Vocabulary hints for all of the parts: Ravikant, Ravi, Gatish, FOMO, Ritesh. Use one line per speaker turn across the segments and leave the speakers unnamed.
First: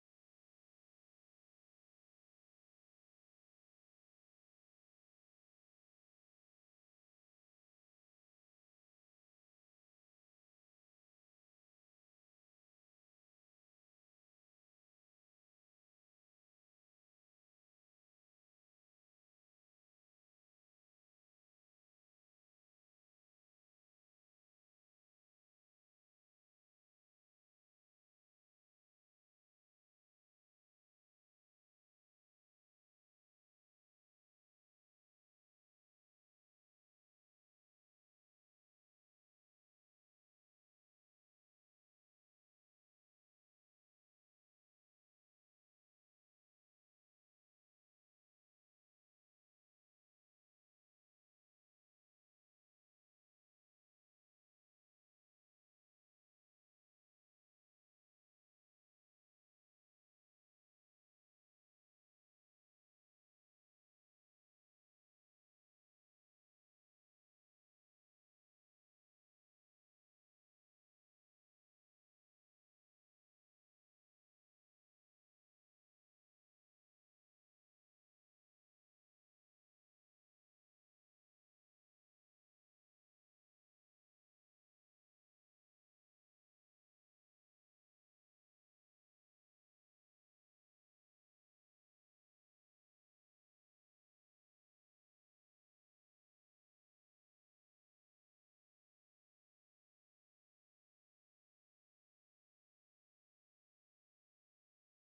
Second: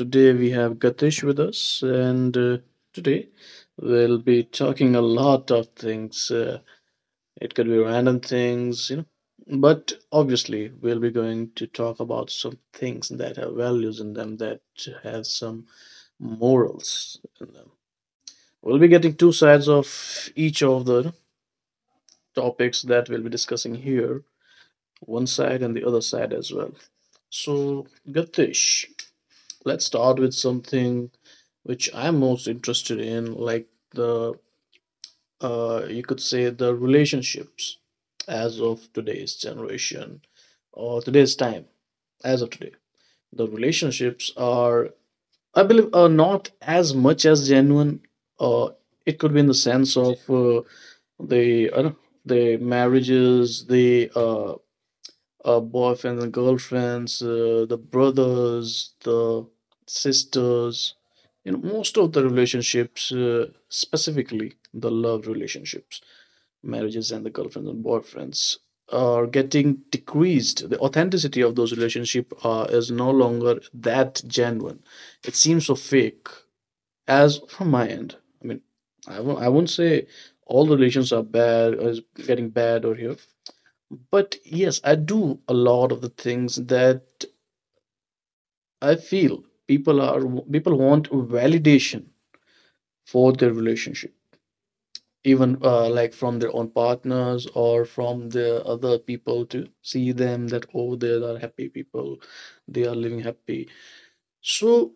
today we have Gatish with us. And today we'll be talking a lot of things. It could be random things, you know, but obviously we'll be going to talk about some things that have values in them, that have some morals in them. We'll be getting two sides of each of the topics that we'll be discussing here, one side and the other side as well. So, Gatish. Let's start with something which I'm most interested in, like the you could say the relationships as of today's generation or today's time, as of today. The relationships are, I believe, are not as much as genuine. Uh, it could be in the sense of the I don't know, the marriages, the boyfriends and girlfriends, the brothers, the sisters, you know, most of the relationships, specifically the love relationships, marriages and the girlfriends and boyfriends, are getting decreased. The authenticity of those relationships is no longer that genuine. It seems so fake. As from my end, I mean, I won't say all relations are bad or is getting bad or here, but yes, I do a lot of the things that I feel people want validation for their relationship, even like from their own partners or from the other people to see them that oh, they are happy people, they are living happy. So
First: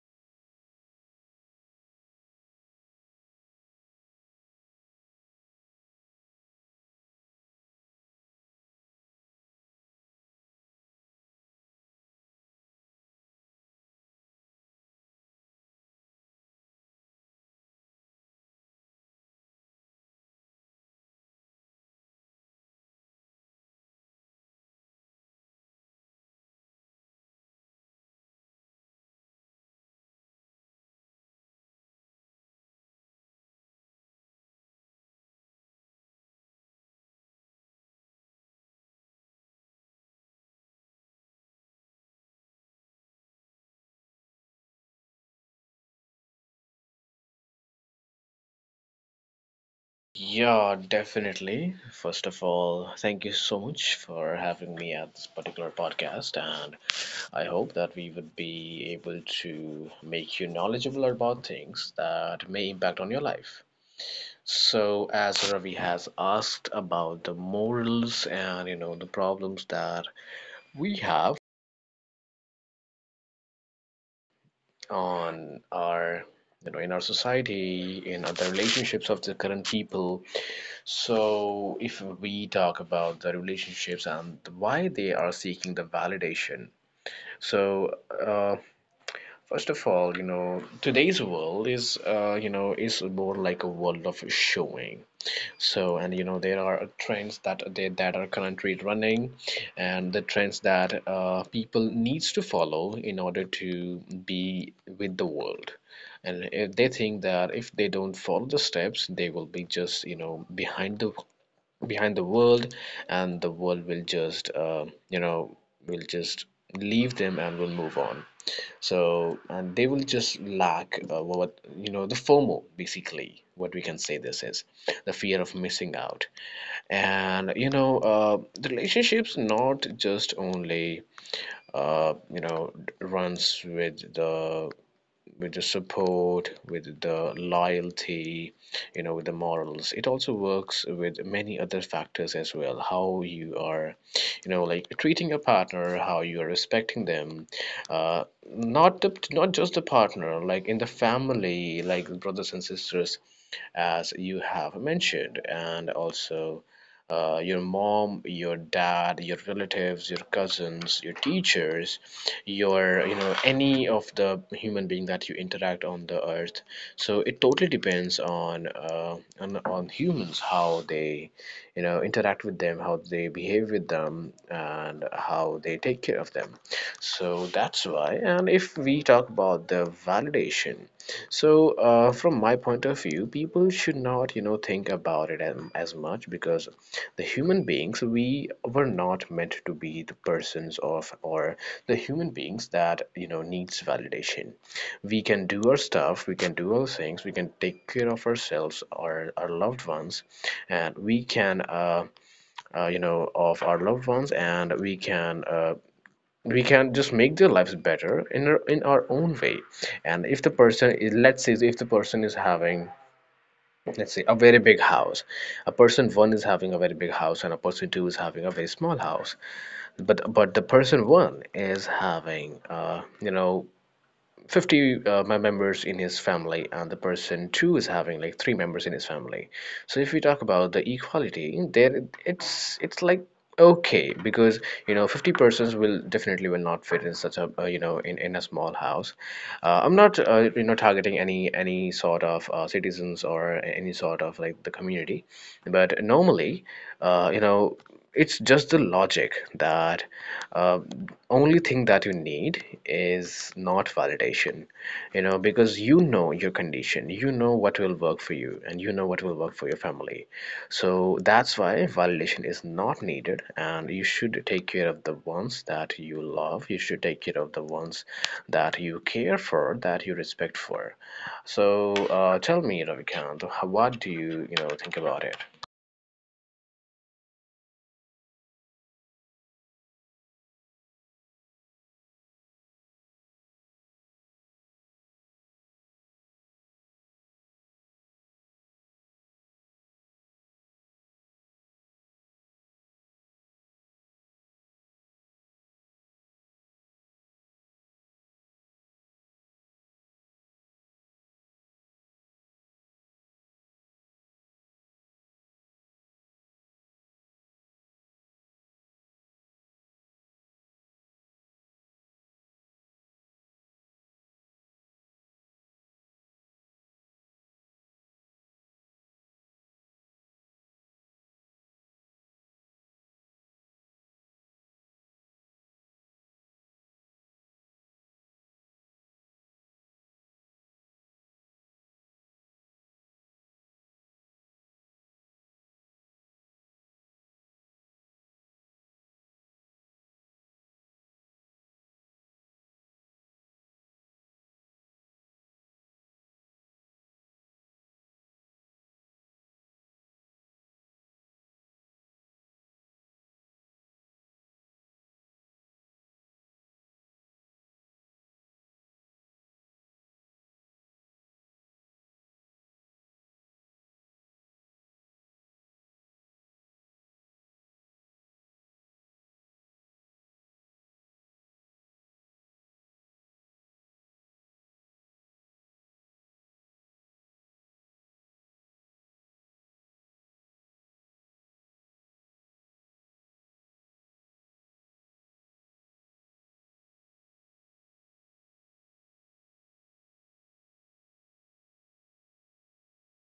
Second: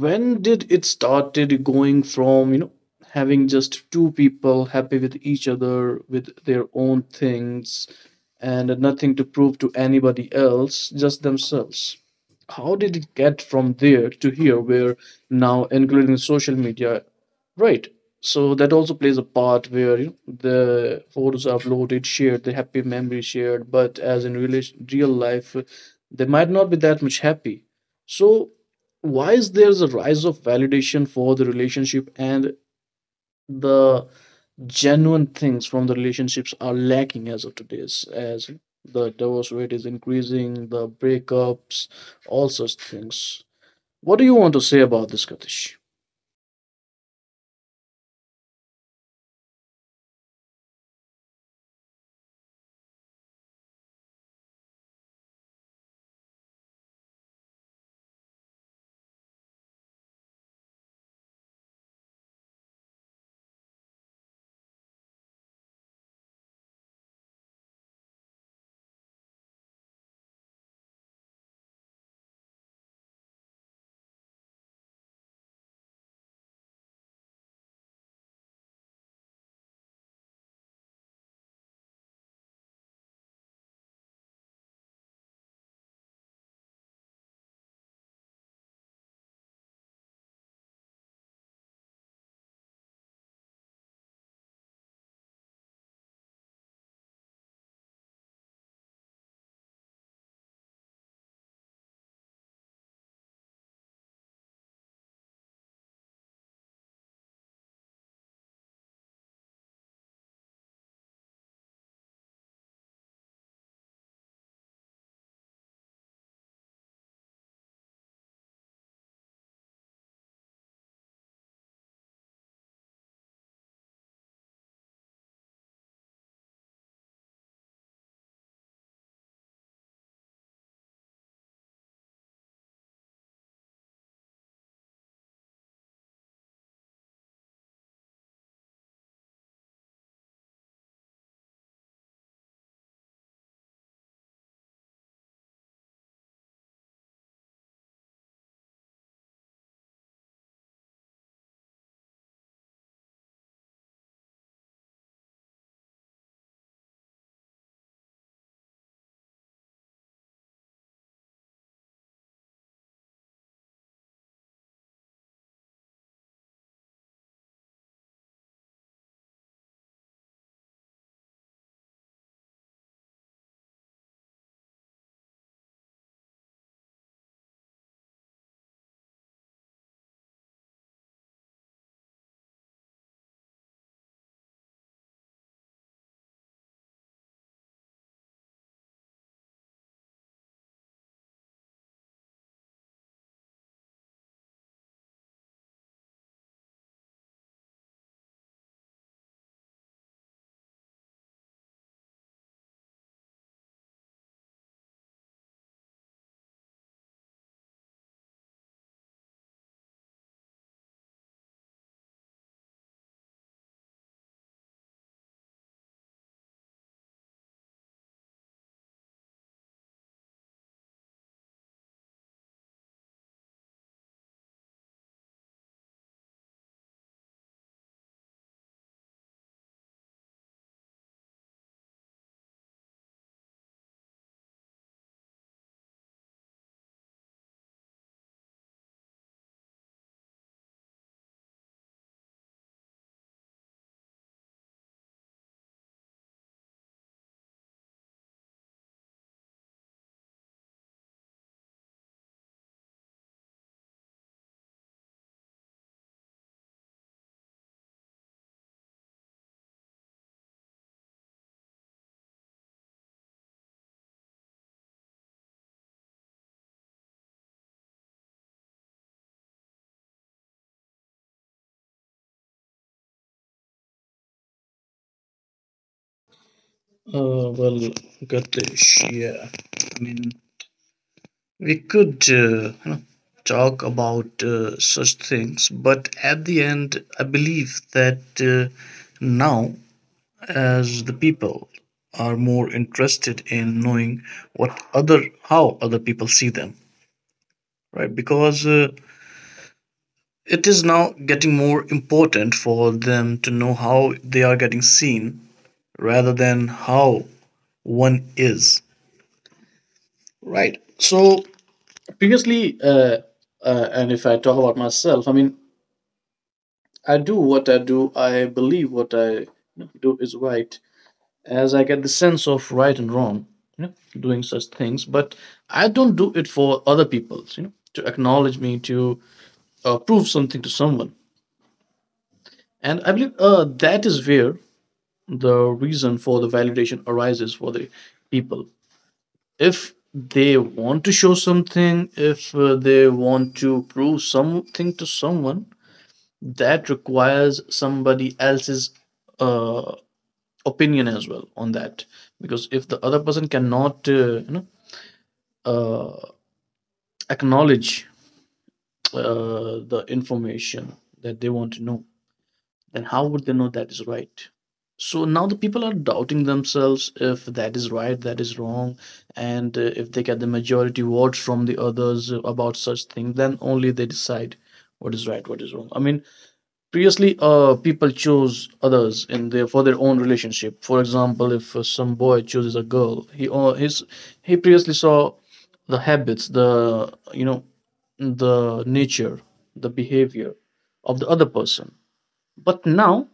when did it started going from having just two people happy with each other with their own things and nothing to prove to anybody else, just themselves? How did it get from there to here where now, including social media, right, so that also plays a part, where the photos are uploaded, shared, the happy memories shared, but as in relation, real life, they might not be that much happy. So why is there a rise of validation for the relationship, and the genuine things from the relationships are lacking as of today's, as the divorce rate is increasing, the breakups, all such things? What do you want to say about this, katish?
Yeah, definitely. First of all, thank you so much for having me at this particular podcast, and I hope that we would be able to make you knowledgeable about things that may impact on your life. So, as Ravi has asked about the morals and you know the problems that we have on our you know in our society, in other relationships of the current people, so, if we talk about the relationships and why they are seeking the validation, so uh, first of all, you know, today's world is, you know, is more like a world of showing. So, and you know, there are trends that that are currently running, and the trends that people needs to follow in order to be with the world. And if they think that if they don't follow the steps they will be just you know behind the world, and the world will just you know will just leave them and will move on. So and they will just lack what you know the FOMO, basically what we can say, this is the fear of missing out. And you know the relationships not just only you know runs with the support, with the loyalty, you know, with the morals. It also works with many other factors as well, how you are, you know, like treating your partner, how you are respecting them. Uh not the not just the partner, like in the family, like brothers and sisters as you have mentioned, and also your mom, your dad, your relatives, your cousins, your teachers, your, you know, any of the human being that you interact on the earth. So it totally depends on on humans how they, you know, interact with them, how they behave with them, and how they take care of them. So that's why. And if we talk about the validation, from my point of view, people should not, you know, think about it as much, because the human beings, we were not meant to be the persons of, or the human beings that you know needs validation. We can do our stuff, we can do our things, we can take care of ourselves, our loved ones, and we can you know of our loved ones, and we can. We can just make their lives better in in our own way. And if the person is, let's say, if the person is having, let's say, a very big house, a person one is having a very big house and a person two is having a very small house, but the person one is having you know 50 members in his family and the person two is having like three members in his family. So if we talk about the equality there, it's like okay, because you know 50 persons will definitely will not fit in such a you know in a small house. I'm not you know targeting any sort of citizens or any sort of like the community, but normally you know, it's just the logic that uh, only thing that you need is not validation. You know, because you know your condition, you know what will work for you, and you know what will work for your family. So that's why validation is not needed, and you should take care of the ones that you love, you should take care of the ones that you care for, that you respect for. So tell me, Ravikant, what do you you know think about it.
Well, Gatish, yeah. I mean, we could talk about such things, but at the end, I believe that uh, now, as the people are more interested in knowing what other how other people see them, right, because it is now getting more important for them to know how they are getting seen rather than how one is. Right. So previously, and if I talk about myself, I mean, I do what I do. I believe what I do is right, as I get the sense of right and wrong, you know, doing such things. But I don't do it for other people, you know, to acknowledge me, to prove something to someone. And I believe that is where the reason for the validation arises for the people. If they want to show something, if they want to prove something to someone, that requires somebody else's uh, opinion as well on that, because if the other person cannot uh, acknowledge the information that they want to know, then how would they know that is right? So now the people are doubting themselves if that is right, that is wrong, and if they get the majority votes from the others about such thing, then only they decide what is right, what is wrong. I mean, previously, people chose others in their for their own relationship. For example, if some boy chooses a girl, he his he previously saw the habits, the you know the nature, the behavior of the other person. But now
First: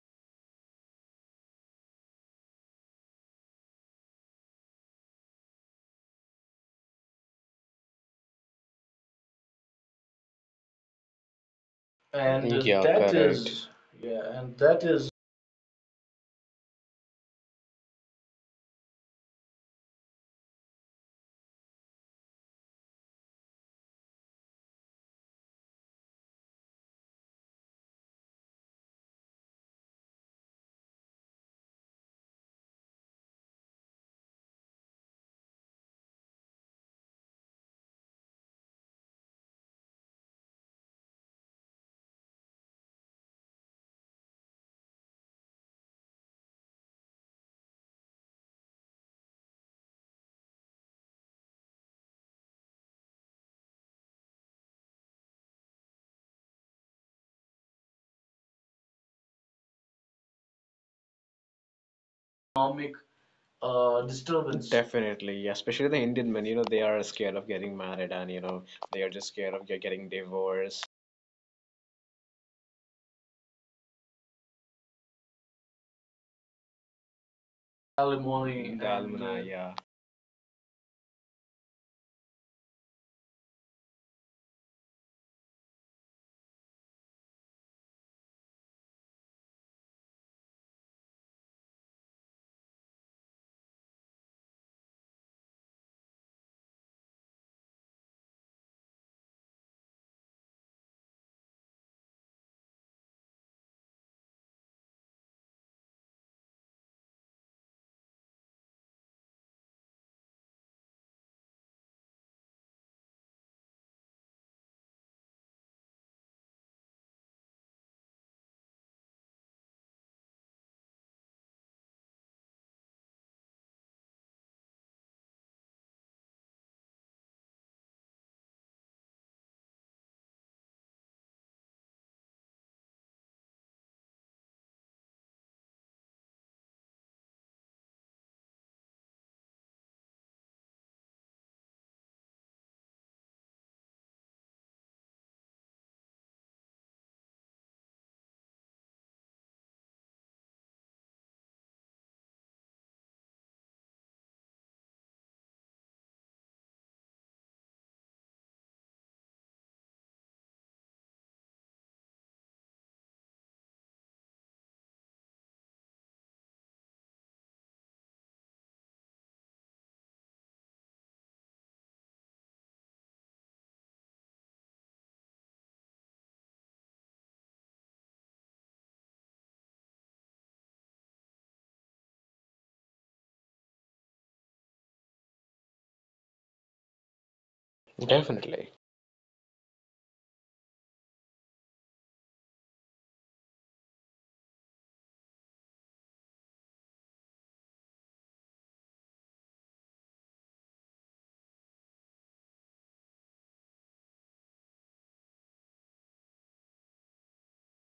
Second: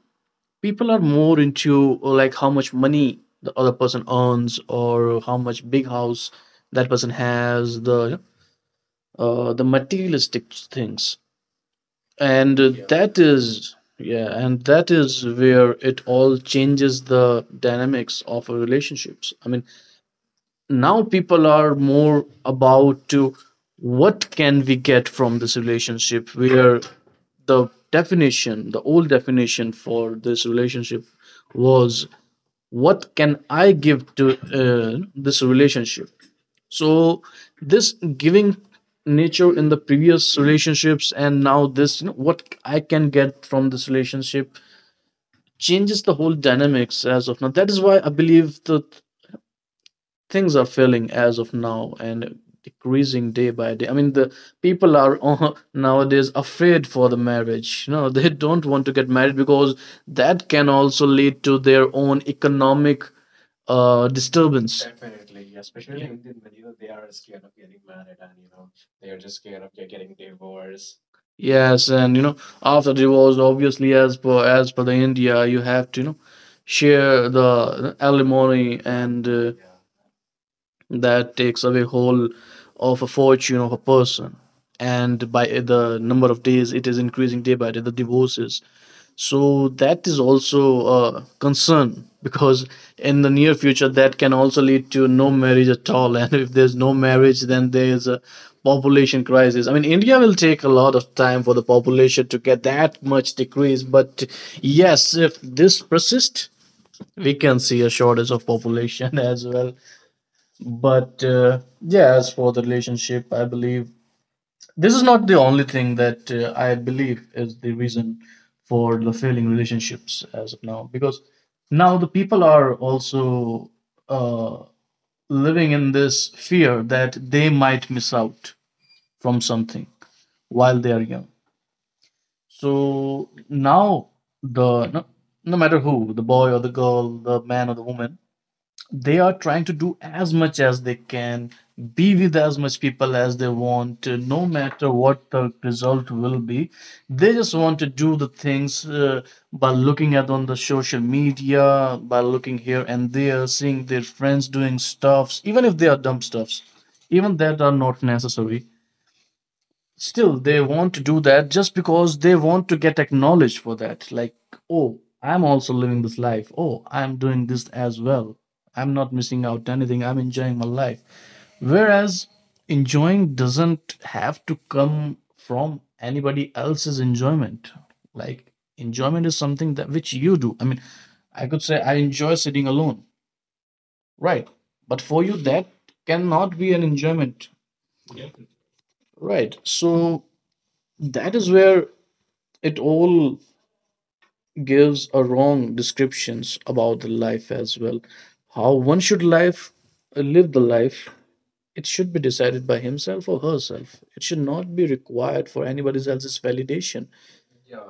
people are more into like how much money the other person earns or how much big house that person has, the materialistic things,
I And
and
think you are
yeah.
that correct is, yeah, and that
That
is
is where it all changes the dynamics of a relationships. I mean, now people are more about to what can we get from this relationship, where the old definition for this relationship was what can I give to this relationship. So this giving nature in the previous relationships, and now this, what I can get from this relationship, changes the whole dynamics as of now. That is why I believe the things are failing as of now and decreasing day by day. I mean, the people are nowadays afraid for the marriage. You know, they don't want to get married, because that can also lead to their own
economic
economic
disturbance.
disturbance.
Definitely, yeah, especially the Indian men, you know,
Yeah.
they are scared of getting married and, you know, they are just scared of getting divorced.
Yes, and after divorce, obviously, as per the India, you have to share the
Alimony The
alimony,
and
and
alumni, yeah.
that takes away whole of a fortune of a person, and by the number of days it is increasing day by day, the divorces. So that is also a concern, because in the near future that can also lead to no marriage at all, and if there's no marriage then there's a population crisis. I mean, India will take a lot of time for the population to get that much decrease, but yes, if this persists, we can see a shortage of population as well. But yeah, as for the relationship, I believe this is not the only thing that I believe is the reason for the failing relationships as of now, because now the people are also uh, living in this fear that they might miss out from something while they are young. So now the no, no matter who, the boy or the girl, the man or the woman, they are trying to do as much as they can, be with as much people as they want, no matter what the result will be. They just want to do the things, by looking at on the social media, by looking here and there, seeing their friends doing stuffs, even if they are dumb stuffs, even that are not necessary, still they want to do that, just because they want to get acknowledged for that, like, oh, I'm also living this life, oh, I'm doing this as well, I'm not missing out anything, I'm enjoying my life, whereas enjoying doesn't have to come from anybody else's enjoyment. Like, enjoyment is something that which you do. I mean, I could say I enjoy sitting alone, right? But for you that cannot be an enjoyment,
Definitely.
right? So that is where it all gives a wrong descriptions about the life as well. How one should life live the life, it should be decided by himself or herself, it should not be required for anybody else's validation.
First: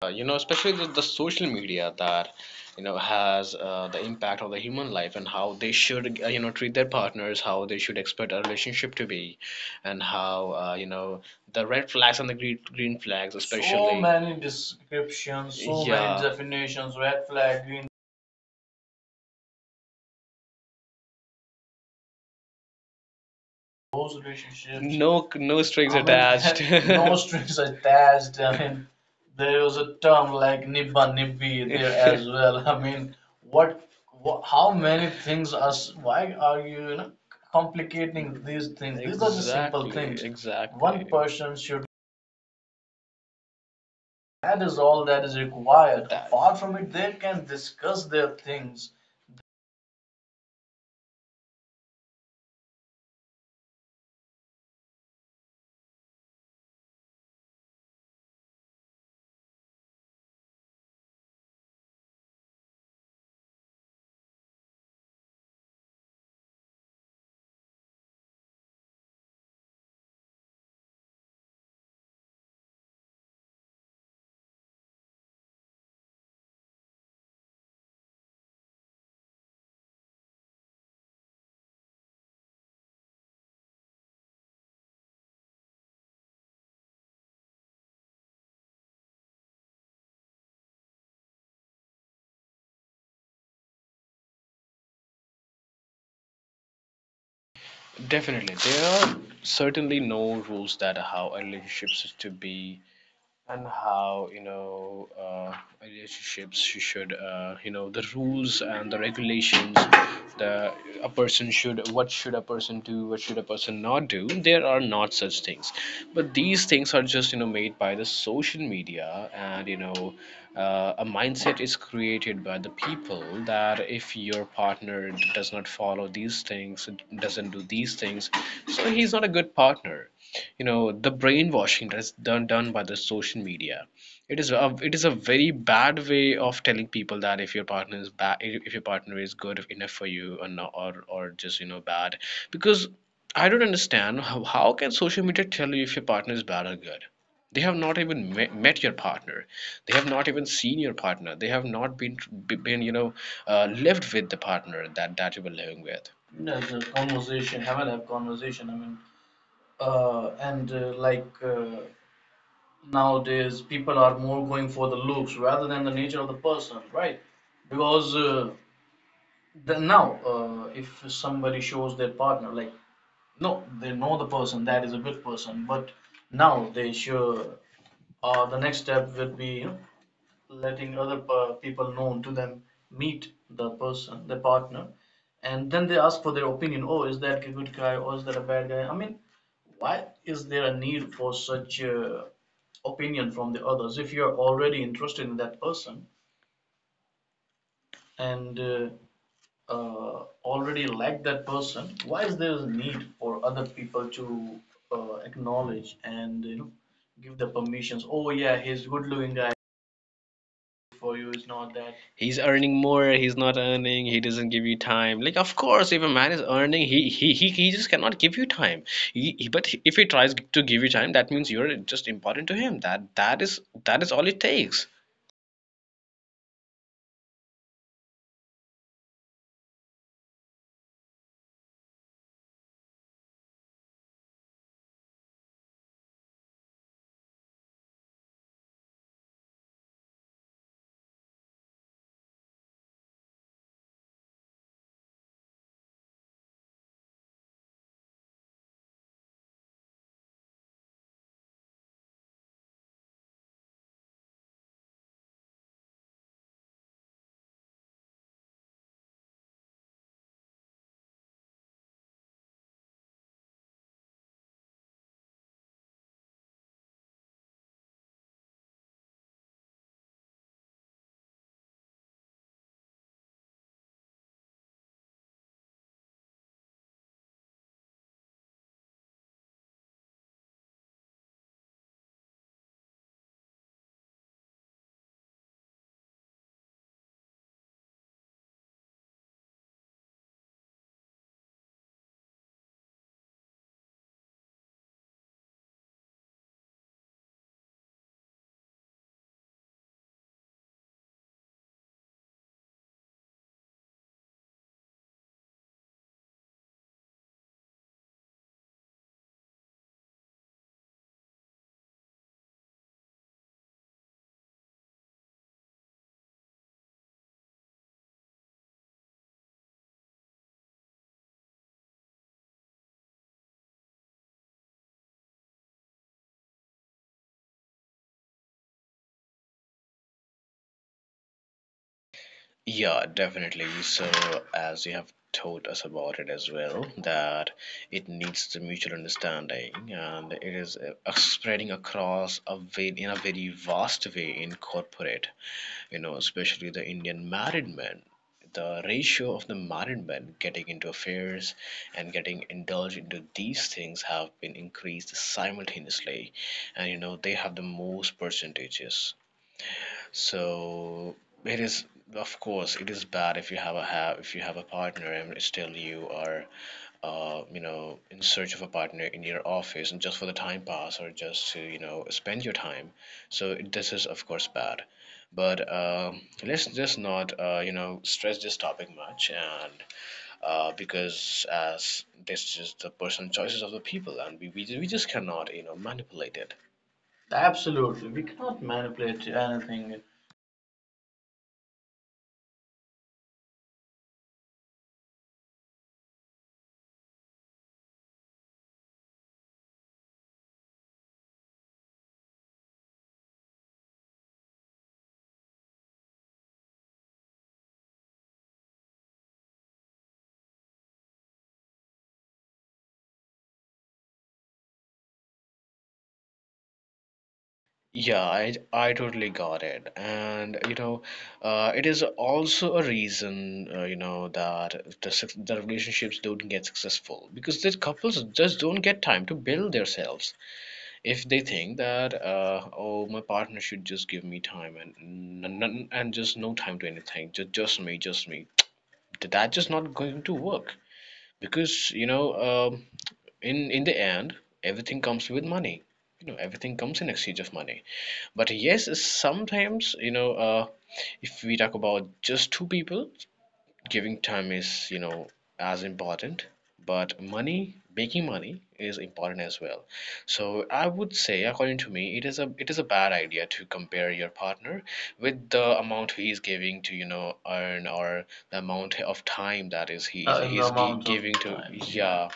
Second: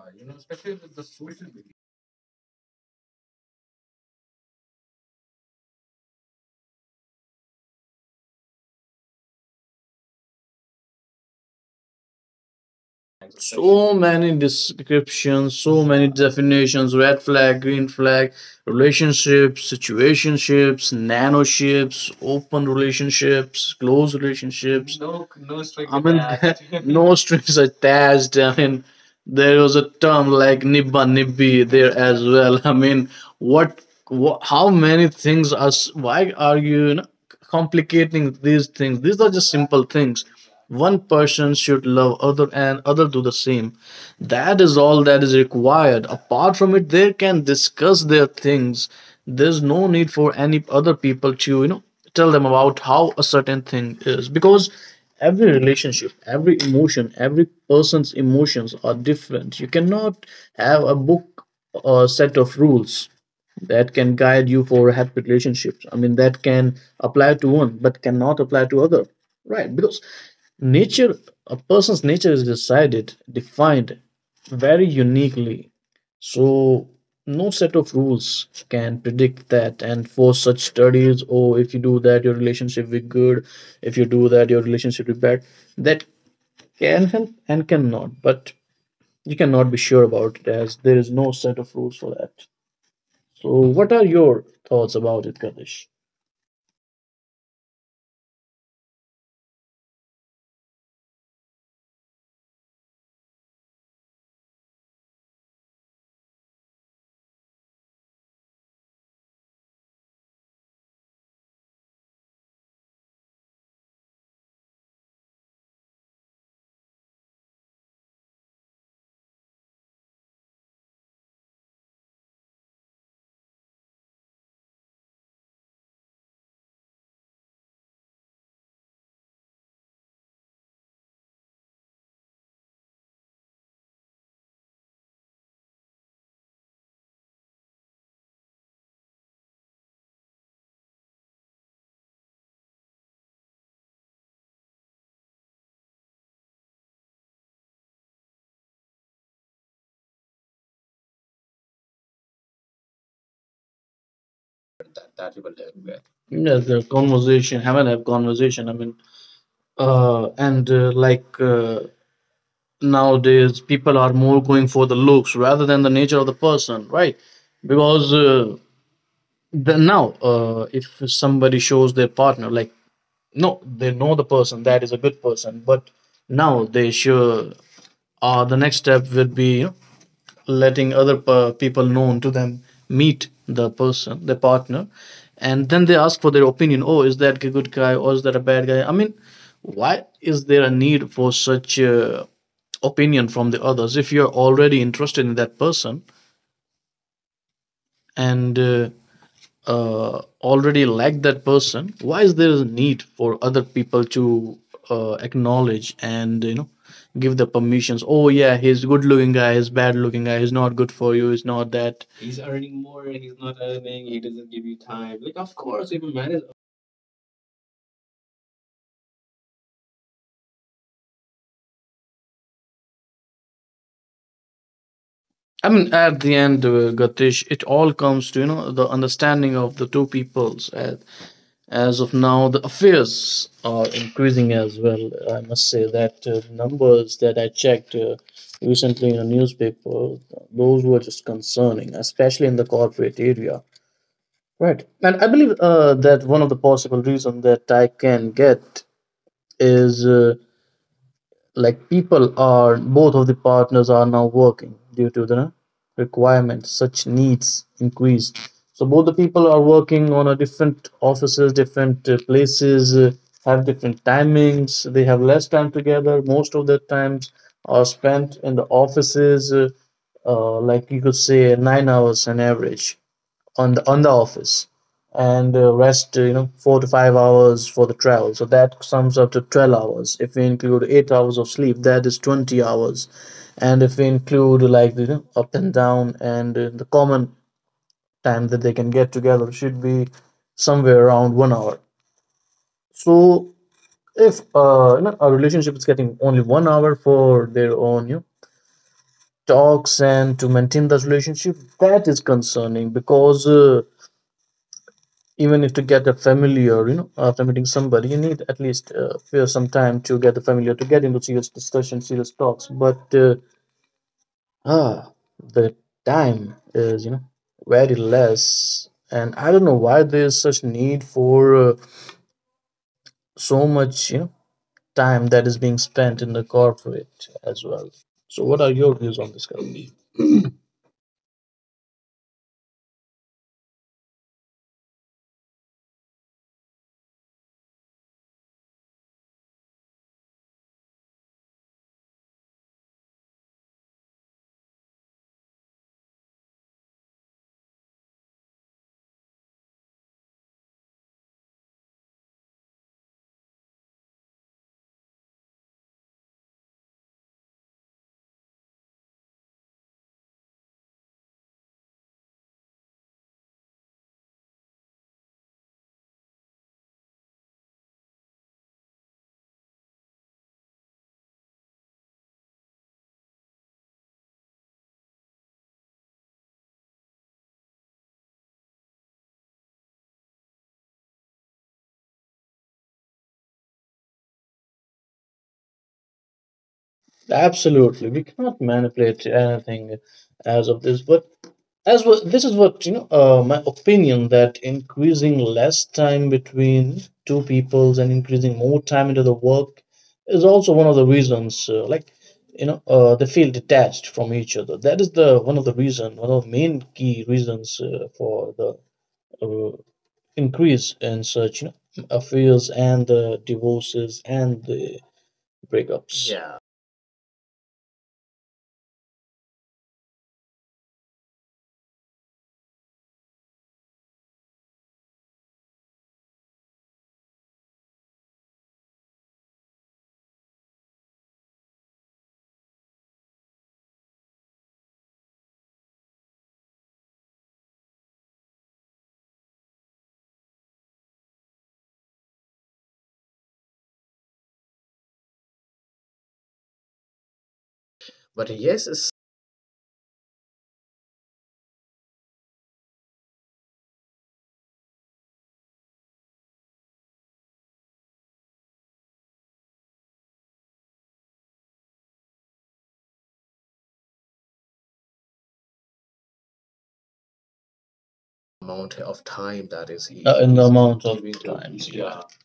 You know, especially the social media that, you know, has the impact of the human life and how they should, you know, treat their partners, how they should expect a relationship to be, and how, you know, the red flags and the green flags, so
So
especially.
many
Many
descriptions,
descriptions, so
so
many
many
yeah
definitions,
definitions,
red
red
flag,
flag,
green
green
flag, relationships, situationships, nanoships, open relationships, close
close relationships.
relationships, No,
No,
no
no
strings, I
strings I mean,
mean, attached.
attached.
No
No
strings
strings
attached,
attached.
I
I
mean,
mean,
there
there
was
was
a
a
term
term
like
like
nibba
nibba
nibbi
nibbi
there
there
as
as
well,
well.
I
I
mean,
mean,
what,
what,
what, how
how
many
many
things
things
are,
are,
why
why
are
are
you,
you, you know,
complicating
complicating
these
these
things?
things?
These
These
are
are
just
the
simple
simple exactly,
things.
things.
One
One exactly.
person
person
should
should,
love other and other do the same, that
that
is
is
all
all
that is
that is
required.
required. That
Apart
apart
from
from
it
it,
they
they
can
can
discuss
discuss
their
their
things,
things.
there's no need for any other people to tell them about how a certain thing is, because every relationship, every emotion, every person's emotions are different. You cannot have a book or set of rules that can guide you for happy relationships. I mean, that can apply to one but cannot apply to other, right? Because Nature, a person's nature is decided, defined very uniquely. So, no set of rules can predict that. And for such studies, oh, if you do that, your relationship will be good. If you do that, your relationship will be bad. That can help and cannot. But you cannot be sure about it, as there is no set of rules for that. So, what are your thoughts about it, Kadesh?
Definitely there are certainly no rules that how a relationship is to be, and how you know relationships. You should you know the rules and the regulations, the a person should, what should a person do, what should a person not do, there are not such things. But these things are just you know made by the social media, and you know a mindset is created by the people that if your partner does not follow these things, doesn't do these things, so he's not a good partner. You know the brainwashing that's done by the social media. It is a very bad way of telling people that if your partner is bad, if your partner is good enough for you or not, or just you know bad. Because I don't understand how can social media tell you if your partner is bad or good. They have not even met your partner, they have not even seen your partner, they have not been you know lived with the partner that you were living with.
Yeah,
No
the
the
conversation,
conversation,
haven't
haven't
have
have
conversation. I
conversation. I
mean,
mean, uh,
and
and like
like nowadays
nowadays,
people
people
are
are
more
more
going
going
for
for
the
the
looks
looks
rather
rather
than
than
the
the
nature of
nature
the
of the person,
person, right?
right?
Because
Because
the,
the,
now
now,
if
if
somebody
somebody
shows
shows
their
their
partner,
partner,
like,
like,
no,
no,
they
they
know
know
the
the
person,
person,
that
that
is
is
a
a
good
good
person,
person,
but
but
now
now
they
they
sure,
sure,
the
the
next
next
step
step will
would
be,
be,
you know,
letting
letting
other
other
people
people
known
known
to
to
them
them
meet
meet
the
the
person,
person,
the
the
partner,
partner,
and
and
then
then
they
they
ask
ask
for
for
their
their
opinion,
opinion,
oh
oh
is
is
that
that
a
a
good
good
guy
guy
or
or
is
is
that
that
a
a
bad
bad
guy.
guy.
I
I
mean,
mean,
why
why
is
is
there
there
a
a
need
need for
for such
such
opinion
opinion
from
from
the
the others
others,
if
if you're
you're already
already interested
interested in
in
that
that person
person, and
and uh, uh,
already
already
like
like
that
that
person?
person? Why
Why is
is there
there a
a need
need
for
for
other
other
people
people to
to
acknowledge
acknowledge
and
and,
you
you
know
know,
give
give
the
the
permissions,
permissions,
oh
oh yeah,
yeah he's
he's good
good
looking
looking guy
guy, he's bad looking guy, he's not good
for
for
you
you,
is
he's not
not that.
that.
He's earning more, he's not earning, he doesn't give you time. Like, of course, if a man is earning, he just cannot give you time. But if he tries to give you time, that means you're just important to him. That is all it takes.
I mean, at the end, Gatish, it all comes to, you know, the understanding of the two peoples. As of now, the affairs are increasing as well. I must say that numbers that I checked recently in a newspaper, those were just concerning, especially in the corporate area. Right, and I believe that one of the possible reasons that I can get is. Like, people are both of the partners are now working due to the requirements, such needs increased, so both the people are working on a different offices, different places, have different timings, they have less time together, most of their times are spent in the offices. Like, you could say 9 hours on average on the office, and rest, you know, 4 to 5 hours for the travel, so that sums up to 12 hours. If we include 8 hours of sleep, that is 20 hours, and if we include, like, the, you know, up and down, and the common time that they can get together should be somewhere around 1 hour. So if, you know, a relationship is getting only 1 hour for their own, you know, talks and to maintain that relationship, that is concerning, because even if to get a familiar, you know, after meeting somebody, you need at least feel some time to get the familiar, to get into serious discussion, serious talks. But ah, the time is, you know, very less. And I don't know why there's such need for so much, you know, time that is being spent in the corporate as well. So, what are your views on this, Karan?
Yeah, definitely. So, as you have told us about it as well, that it needs the mutual understanding, and it is spreading across a ve in a very vast way in corporate. You know, especially the Indian married men. The ratio of the married men getting into affairs and getting indulged into these things have been increased simultaneously, and you know they have the most percentages. So it is, of course, it is bad if you have a have if you have a partner and still you are you know, in search of a partner in your office and just for the time pass or just to, you know, spend your time. So this is of course bad. But let's just not, you know, stress this topic much, and because as this is the personal choices of the people, and we just cannot, you know, manipulate it. Absolutely,
Absolutely,
we
we cannot
cannot
manipulate
manipulate
anything
anything.
as of this, but as well, this is what, you know, my opinion, that increasing less time between two peoples and increasing more time into the work is also one of the reasons. Like, you know, they feel detached from each other. That is the one of the reason, one of the main key reasons for the uh, increase in such, you know, affairs and the divorces and the breakups. Yeah,
Yeah, I totally got it. And, you know, it is also a reason, you know, that the relationships don't get successful because these couples just don't get time to build themselves. If they think that, oh, my partner should just give me time, and and just no time to anything, just me, just me. That's just not going to work because, in the end everything comes with money. You know, everything comes in exchange of money. But yes, sometimes, if we talk about just two people, giving time is, you know, as important, but money, making money is important as well. So I would say, according to me, it is a bad idea to compare your partner with the amount he is giving to, you know, earn, or the amount of time that is he is
in
In
the
he the he's gi-
amount
amount
of
of giving to
times,
times, yeah
yeah.
yeah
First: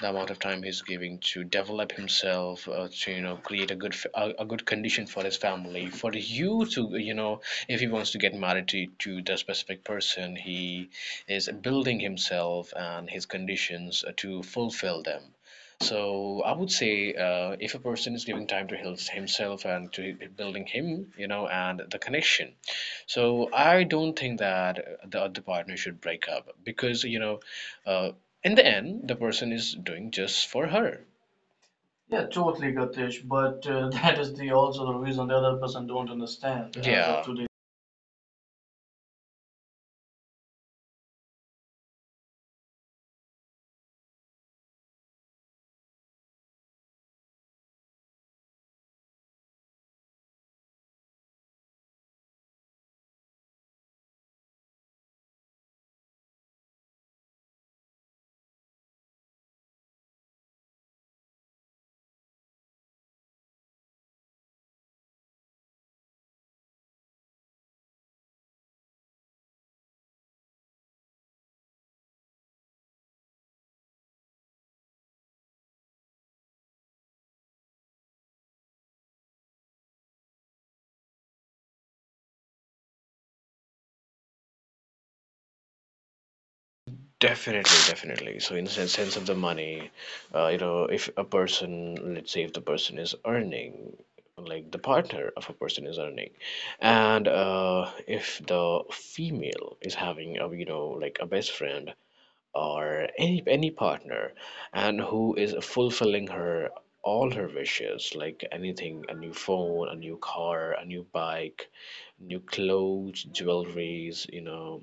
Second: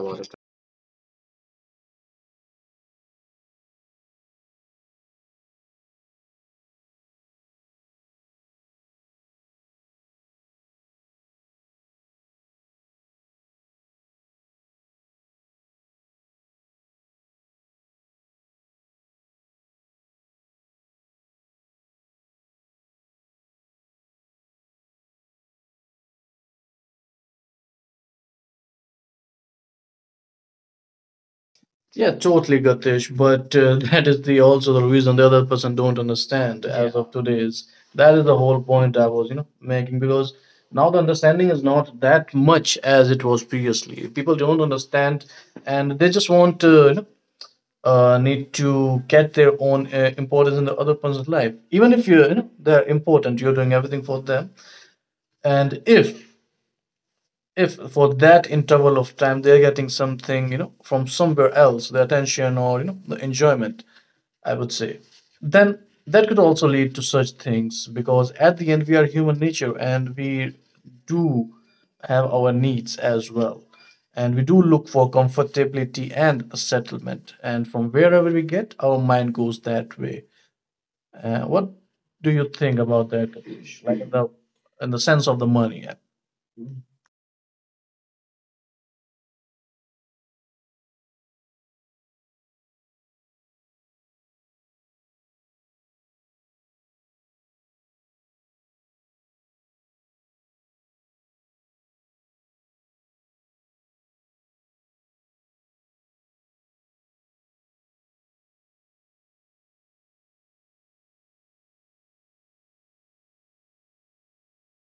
the amount of time he's giving to develop himself, to, you know, create a good condition for his family, for you, to, you know, if he wants to get married to the specific person, he is building himself and his conditions, to fulfill them. So I would say, if a person is giving time to himself and to building him, you know, and the connection. So I don't think that the other partner should break up because, uh, in the end, the person is doing just for her.
Yeah,
Yeah,
totally,
totally,
Gatish.
Gatish.
But
But
that
that
is
is
the
the
also the
also the
reason the
reason the
other
other
person
person
don't
don't
understand
understand as
as
of.
Yeah. of
Yeah.
today.
Today.
Is that is the whole point I was, you know, making, because now the understanding is not that much as it was previously. People don't understand, and they just want to, you know, need to get their own importance in the other person's life. Even if you're, you know, they're important, you're doing everything for them, and if for that interval of time they're getting something, you know, from somewhere else, the attention or, you know, the enjoyment, I would say. Then that could also lead to such things, because at the end we are human nature and we do have our needs as well. And we do look for comfortability and a settlement. And from wherever we get, our mind goes that way. What do you think about that, Kailash? Like, in the sense of the money.
Definitely, definitely. So in the sense of the money, you know, if a person, let's say, if the person is earning, like the partner of a person is earning, and if the female is having a, you know, like a best friend or any partner and who is fulfilling her all her wishes, like anything, a new phone, a new car, a new bike, new clothes, jewelries, you know,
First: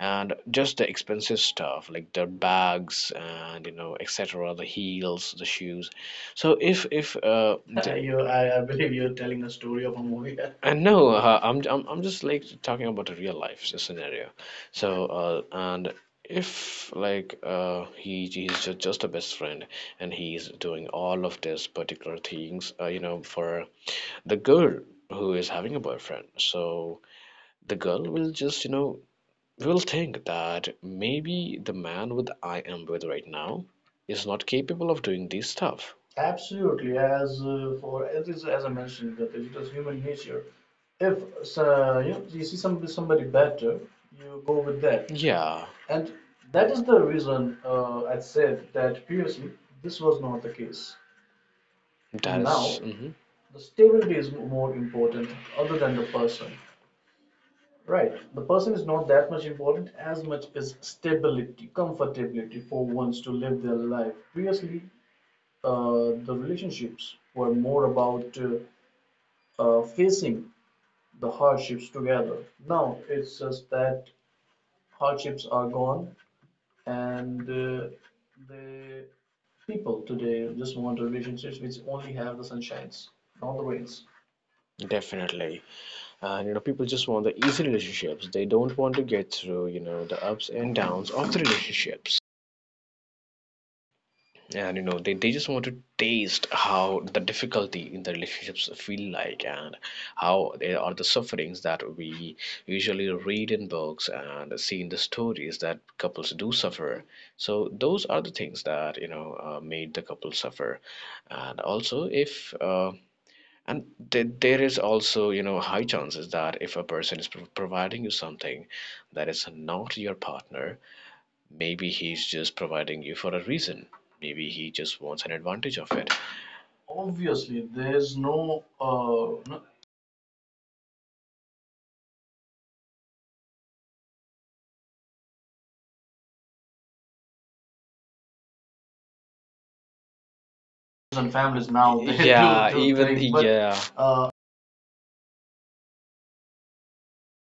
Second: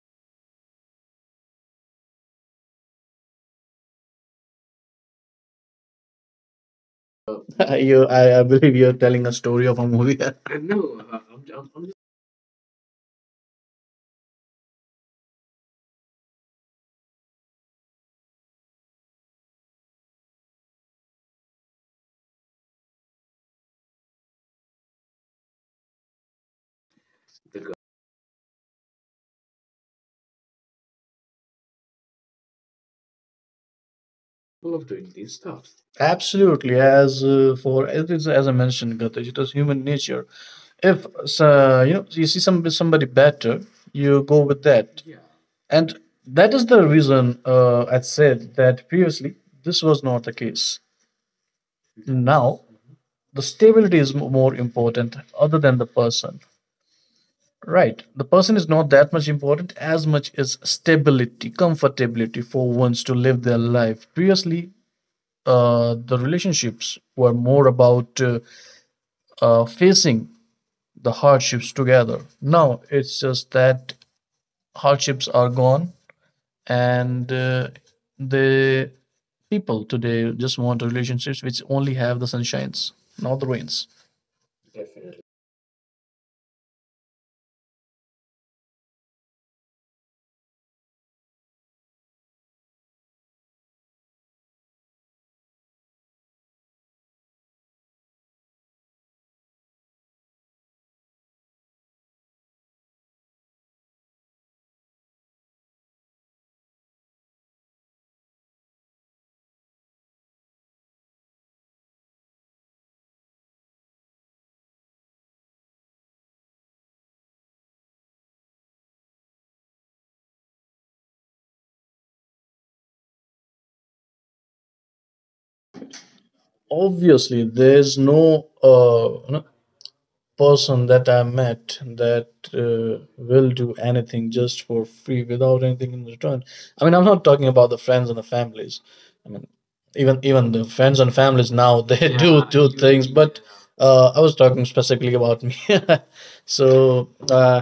and just the expensive stuff like the bags and, you know, etc., the heels, the shoes. So if
Yeah.
the,
You,
you,
I
I
believe
believe
you're
you're
telling a
telling a
story of
story
a
of a
movie.
movie. I no, I'm, I'm just like talking about a real life scenario. So and if he just a best friend and he's doing all of these particular things, you know, for the girl who is having a boyfriend. So the girl will just, you know, will think that maybe the man with I am with right now is not capable of doing this stuff.
Absolutely,
Absolutely,
as
as for as
as
as
I
I
mentioned,
mentioned, that
Gatish, it
it
is
is
human
human nature.
nature.
If
If you know, you
you see
see somebody
somebody
better,
better,
you
you
go
go
with
with that.
that,
Yeah,
and
and
that
that
is
is
the
the
reason
reason
I
I said
said that
that previously
previously this
this
was
was
not
not the
the case.
case.
Now
Mhm.
the
The
stability
stability
is
is
more
more important
important other
other than
than
the
the
person.
person.
Right.
Right, the
The
person
person
is
is
not
not
that
that
much
much
important
important
as
as much
much as
as
stability,
stability,
comfortability
comfortability for
for ones
ones
to
to
live
live
their
their life.
life.
Previously,
Previously
the
the relationships
relationships
were
were
more
more
about
about,
facing
facing
the
the
hardships
hardships
together.
together. Now
Now it's
it's
just
just that
that hardships
hardships
are
are
gone,
gone,
and
and
the
the
people
people
today
today
just
just
want
want
relationships
relationships
which
which
only
only
have the
have the
sunshines,
sunshines,
not the
not the
rains.
rains. Definitely. And you know, people just want the easy relationships. They don't want to get through, you know, the ups and downs of the relationships. And you know, they just want to taste how the difficulty in the relationships feel like and how they are the sufferings that we usually read in books and see in the stories that couples do suffer. So those are the things that, you know, made the couple suffer. And also if and there is also, you know, high chances that if a person is providing you something that is not your partner, maybe he's just providing you for a reason. Maybe he just wants an advantage of it.
Obviously
Obviously,
there's
there's
no
no
you
no-
person that I met that will do anything just for free without anything in return. I mean, I'm not talking about the friends and the families, I mean, even the friends and
and
families
families
now
now
they
they do.
do do
Yeah. Do
things.
even things,
But
but
I
yeah.
was talking specifically about me. so uh,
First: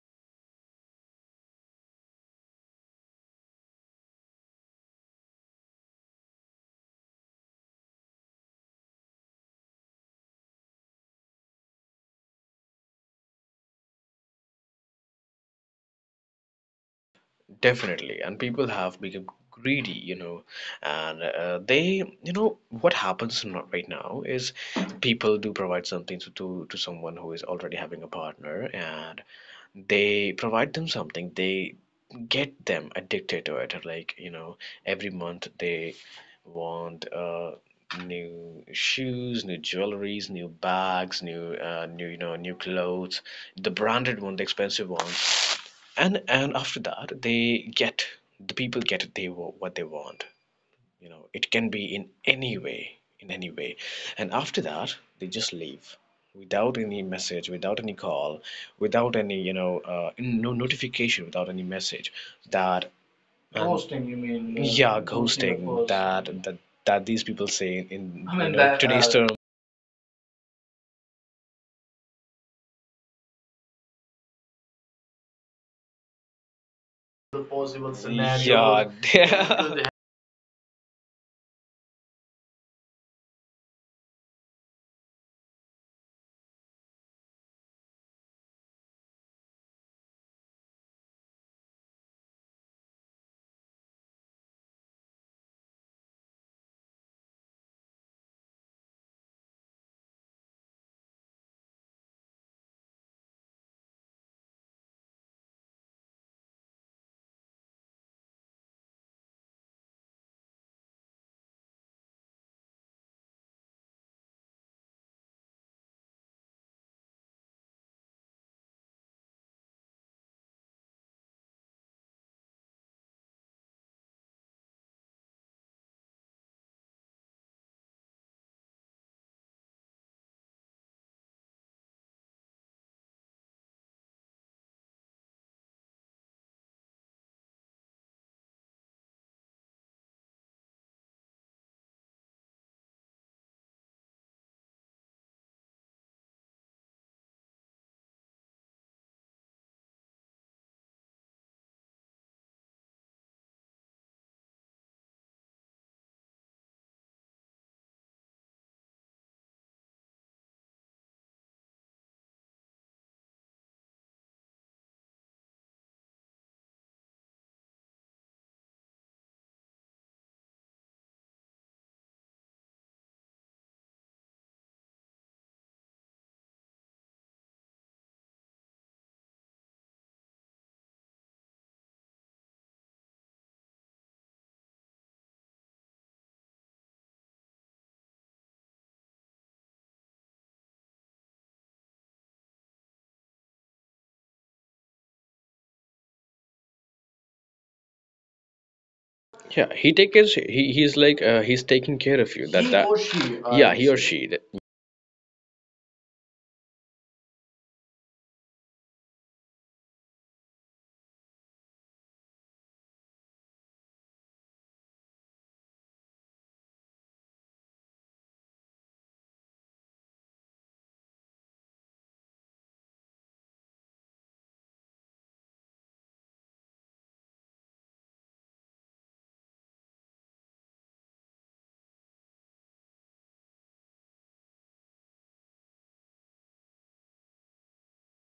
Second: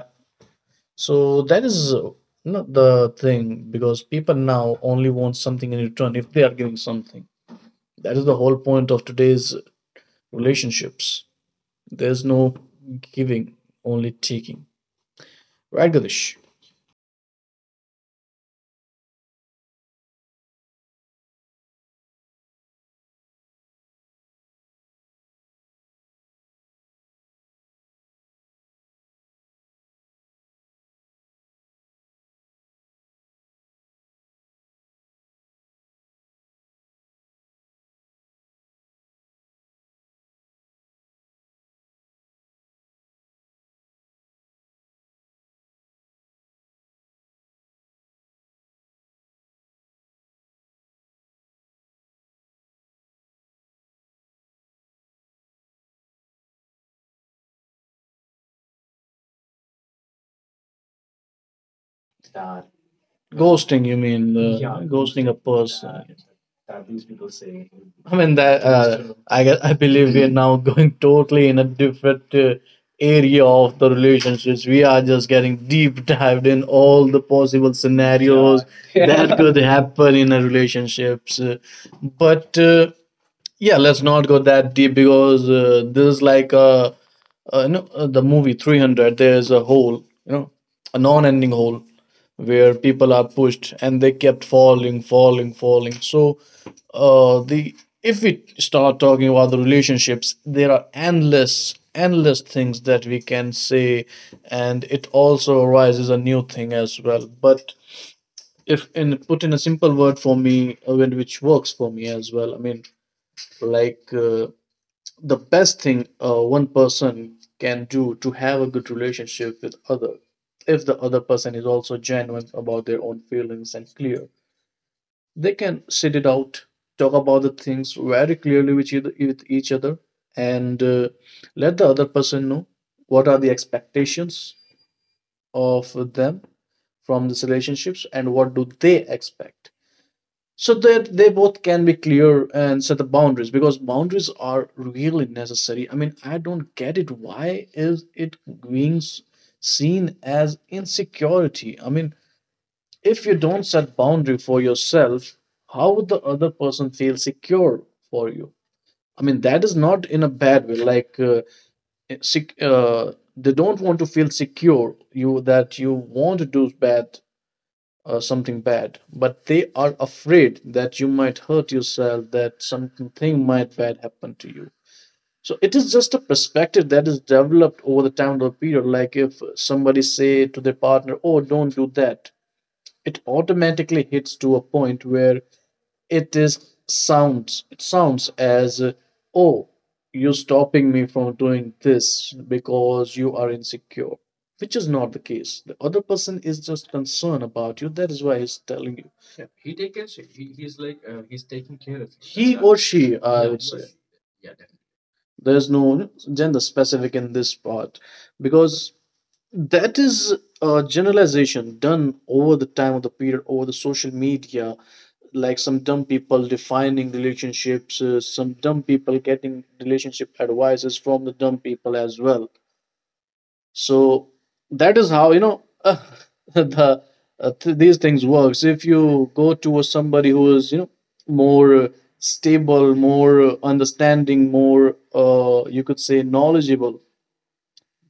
So that is not the thing, because people now only want something in return if they are giving something. That is the whole point of today's relationships. There's no giving, only taking. Right, Ganesh?
Definitely, and people have become greedy, you know, and you know, what happens not right now is people do provide something to, to someone who is already having a partner, and they provide them something, they get them addicted to it. Like, you know, every month they want new shoes, new jewelries, new bags, new new clothes, the branded one, the expensive one. And after that they get the people get they what they want. You know, it can be in any way, in any way. And after that they just leave without any message, without any call, without any, no notification, without any message. That
Ghosting,
Ghosting,
you
you
mean?
mean?
The
Yeah,
Ghosting a
ghosting. that
person.
that that these people say
I
in I
mean
mean, you know,
that.
that today's
I believe we are now going totally in a different area of the relationships. We are just getting deep dived in all the
term
possible
possible
scenarios
scenario.
that, yeah, could
Yeah. They.
happen in a relationships. But yeah, let's not go that deep, because this is like no, the movie 300. There's a hole, you know, a non-ending hole where people are pushed and they kept falling, falling, falling. So the if we start talking about the relationships, there are endless, endless things that we can say, and it also arises a new thing as well. But if in put in a simple word for me, when- which works for me as well, I mean, like. The best thing one person can do to have a good relationship with other, if the other person is also genuine about their own feelings and clear, they can sit it out, talk about the things very clearly with with each other, and let the other person know what are the expectations of them from these relationships, and what do they expect, so that they both can be clear and set the boundaries. Because boundaries are really necessary. I mean, I don't get it, why is it being seen as insecurity? I mean, if you don't set boundary for yourself, how would the other person feel secure for you? I mean, that is not in a bad way, like, eh, sec- uh, they don't want to feel secure you that you want to do bad, something bad, but they are afraid that you might hurt yourself, that something might bad happen to you. So it is just a perspective that is developed over the time of the period. Like, if somebody say to their partner, oh don't do that, it automatically hits to a point where it sounds as oh, you're stopping me from doing this because you are insecure, which is not the case. The other person is just concerned about you, that is why he's telling you.
Yeah, he take care. He he's like he's taking care of you. That. He
He
that.
or
Or
she,
she, I.
I
Yeah.
would
Would he
say,
or say she.
there's no gender specific in this part, because that is a generalization done over the time of the period, over the social media, like some dumb people defining relationships, some dumb people getting relationship advices from the dumb people as well. So that is how, you know, the these things works. If you go to somebody who is, you know, more stable, more understanding, more you could say knowledgeable,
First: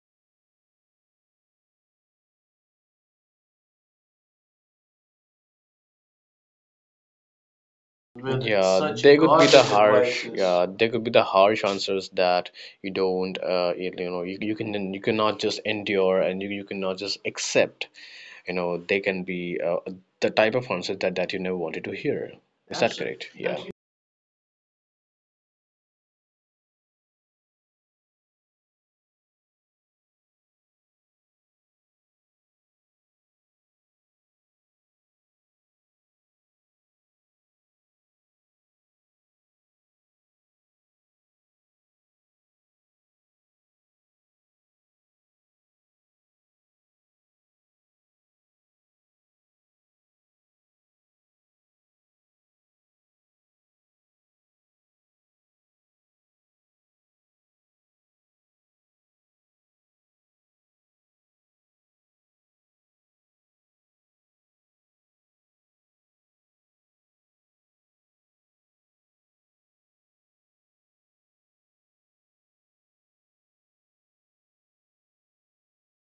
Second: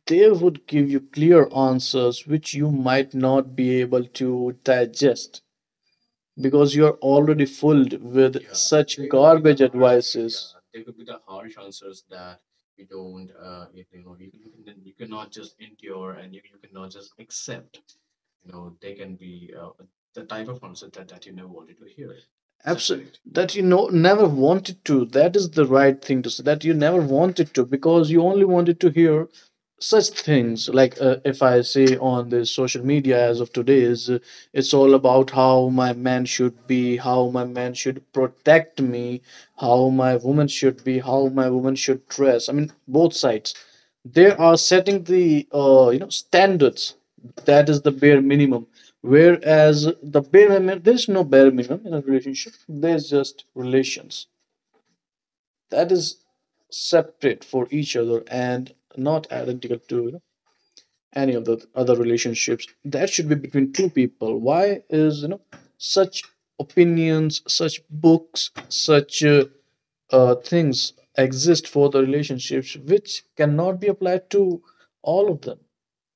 they would give you clear answers which you might not be able to digest, because you're already filled with,
With.
yeah,
Yeah.
such
Such
they would be
they
the
could be
garbage harsh,
the
yeah,
godless harsh. Advices.
advices.
Yeah, they could be the harsh answers that you don't. You, you know, you can, you cannot just endure, and you cannot just accept. You know, they can be the type of answer that you never wanted to hear. Is that Absolutely
Absolutely,
correct?
that
Yeah.
you
Thank.
know never wanted to, that is the right thing to say, that you never wanted to, because you only wanted to hear such things. Like, if I say on the social media as of today is, it's all about how my man should be, how my man should protect me, how my woman should be, how my woman should dress. I mean, both sides they are setting the you know, standards, that is the bare minimum. Whereas the bare minimum, there's no bare minimum in a relationship, there's just relations that is separate for each other and not identical to, you know, any of the other relationships that should be between two people. Why is, you know, such opinions, such books, such things exist for the relationships which cannot be applied to all of them?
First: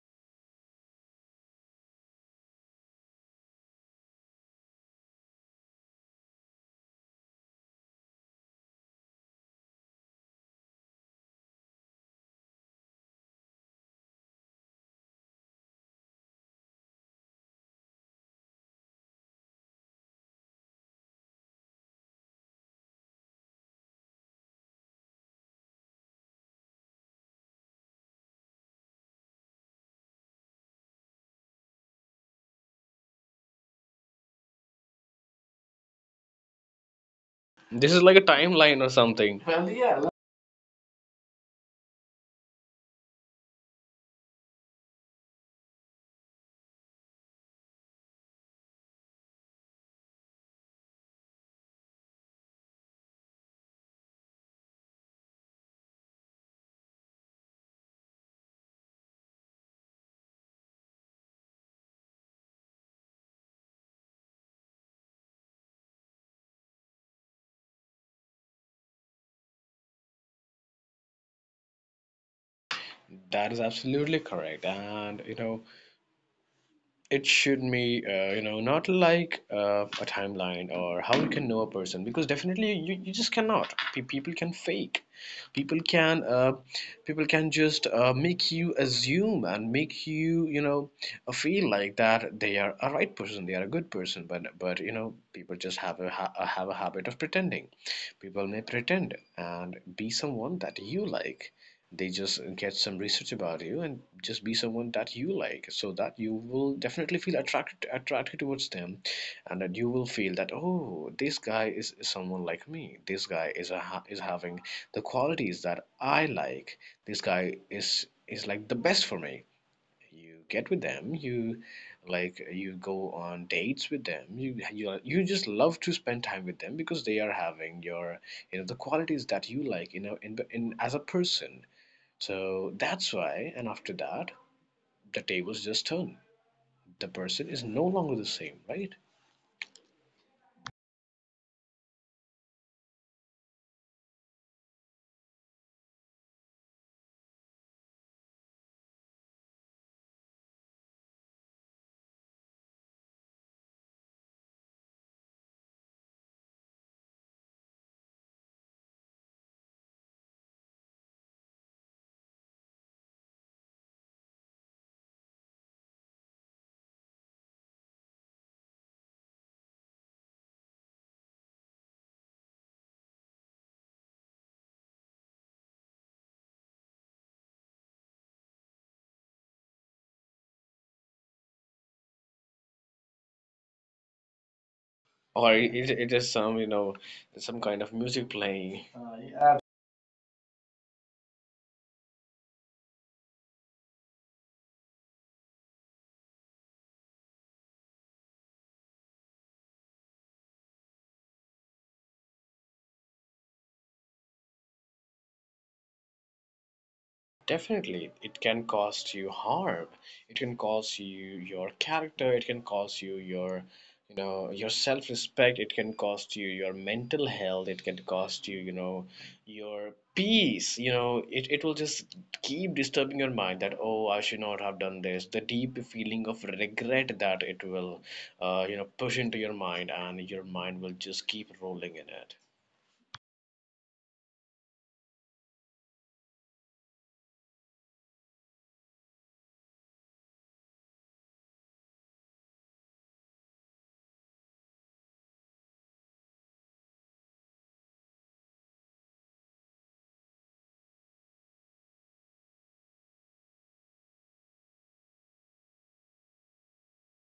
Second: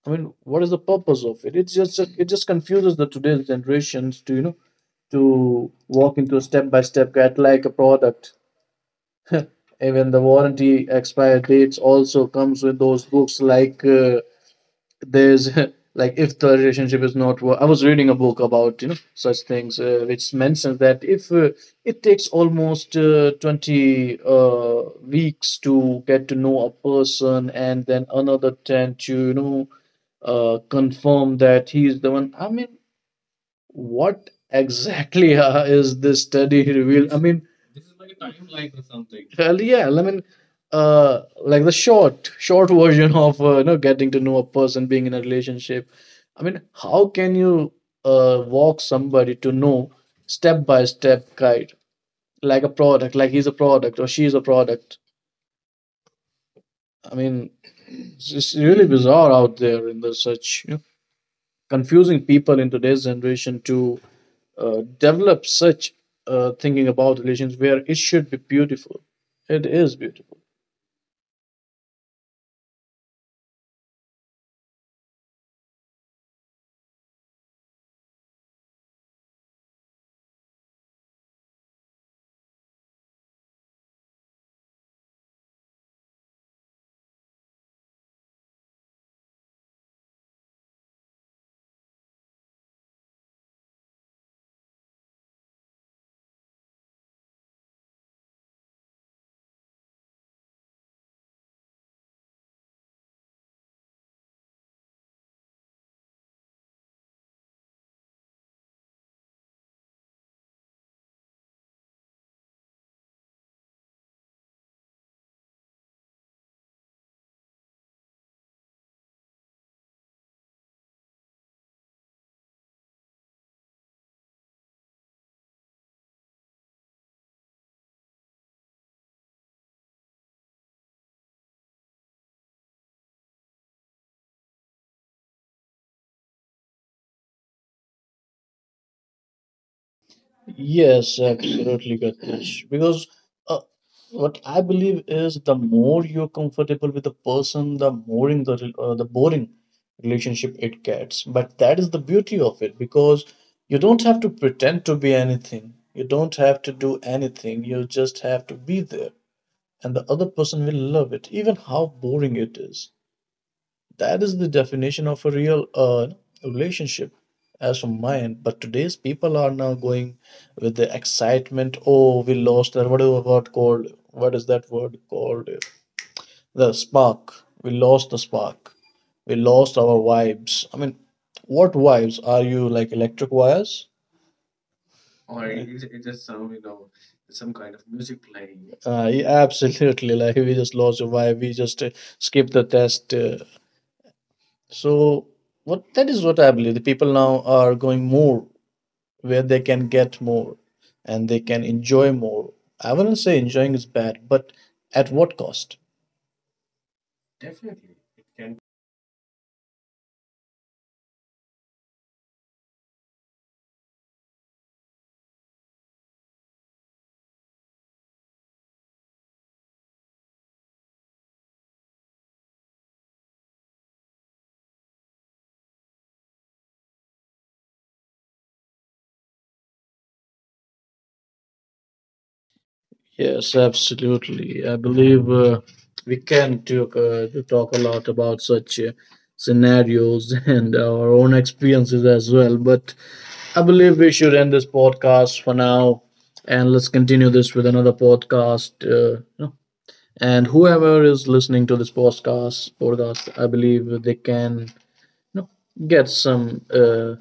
I mean, what is the purpose of it? It's just it just confuses the today's generations to, you know, to walk into a step by step guide like a product. Even the warranty expire dates also comes with those books. Like, there's like if the relationship is not I was reading a book about, you know, such things, which mentions that if it takes almost 20 weeks to get to know a person and then another 10 to, you know, confirm that he is the one. I mean, what exactly is this study revealed? I mean,
This is like a timeline or something. Well,
hell
yeah.
yeah. I mean, like the short version of, you know, getting to know a person, being in a relationship. I mean, how can you walk somebody to know step by step guide, like a product, like he's a product or she's a product? I mean, it's really bizarre out there in the such, you know, confusing people in today's generation to develop such thinking about relations where it should be beautiful. It is beautiful.
That is absolutely correct. And you know, it should be, you know, not like a timeline or how you can know a person, because definitely you, you just cannot. People can fake, people can uh, people can just make you assume and make you, you know, feel like that they are a right person, they are a good person, but you know, people just have a habit of pretending. People may pretend and be someone that you like. They just get some research about you and just be someone that you like, so that you will definitely feel attracted towards them, and that you will feel that, oh, this guy is someone like me, this guy is having the qualities that I like, this guy is like the best for me. You get with them, you like, you go on dates with them, you, you just love to spend time with them because they are having your, you know, the qualities that you like, you know, in as a person. So that's why, and after that, the tables just turn. The person is no longer the same, right?
Yes, absolutely, Gatish. Because uh, what I believe is the more you're comfortable with the person, the more in the boring relationship it gets. But that is the beauty of it, because you don't have to pretend to be anything. You don't have to do anything. You just have to be there, and the other person will love it, even how boring it is. That is the definition of a real relationship, as for mine. But today's people are now going with the excitement. Oh, we lost that. Whatever word called? What is that word called? The spark. We lost the spark. We lost our vibes. I mean, what vibes are you, like, electric wires?
Or it is some, you know, some kind of music playing.
Yeah,
Yeah.
absolutely. Like, we just lost a vibe. We just skipped the test. So what that is what I believe. The people now are going more where they can get more and they can enjoy more. I wouldn't say enjoying is bad, but at what cost?
Definitely, it can cause you harm. It can cause you your character. It can cause you your, you know, your self-respect. It can cost you your mental health. It can cost you, you know, your peace. You know, it will just keep disturbing your mind that, oh, I should not have done this. The deep feeling of regret that it will, you know, push into your mind, and your mind will just keep rolling in it.
Yes, absolutely. I believe we can talk a lot about such scenarios and our own experiences as well. But I believe we should end this podcast for now, and let's continue this with another podcast. You know, and whoever is listening to this podcast, I believe they can, you know, get some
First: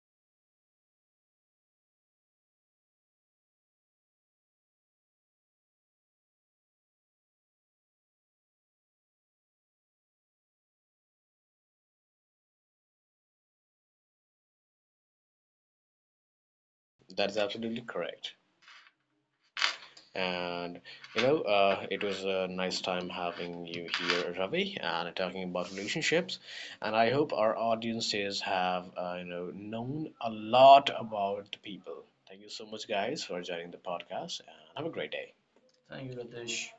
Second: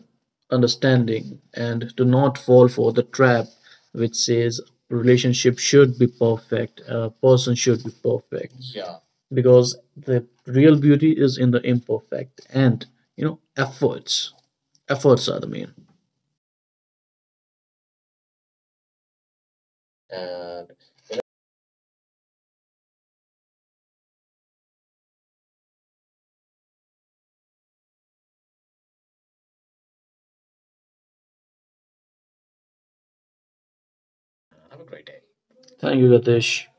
understanding and do not fall for the trap which says relationship should be perfect, a person should be perfect. Because the real beauty is in the imperfect, and, you know, efforts, efforts are the main.
That is absolutely correct. And you know, it was a nice time having you here, Ravi, and talking about relationships. And I hope our audiences have, you know, known a lot about the people. Thank you so much, guys, for joining the podcast, and have a great day.
Thank you,
Thank you,
Gatesh.
Ritesh.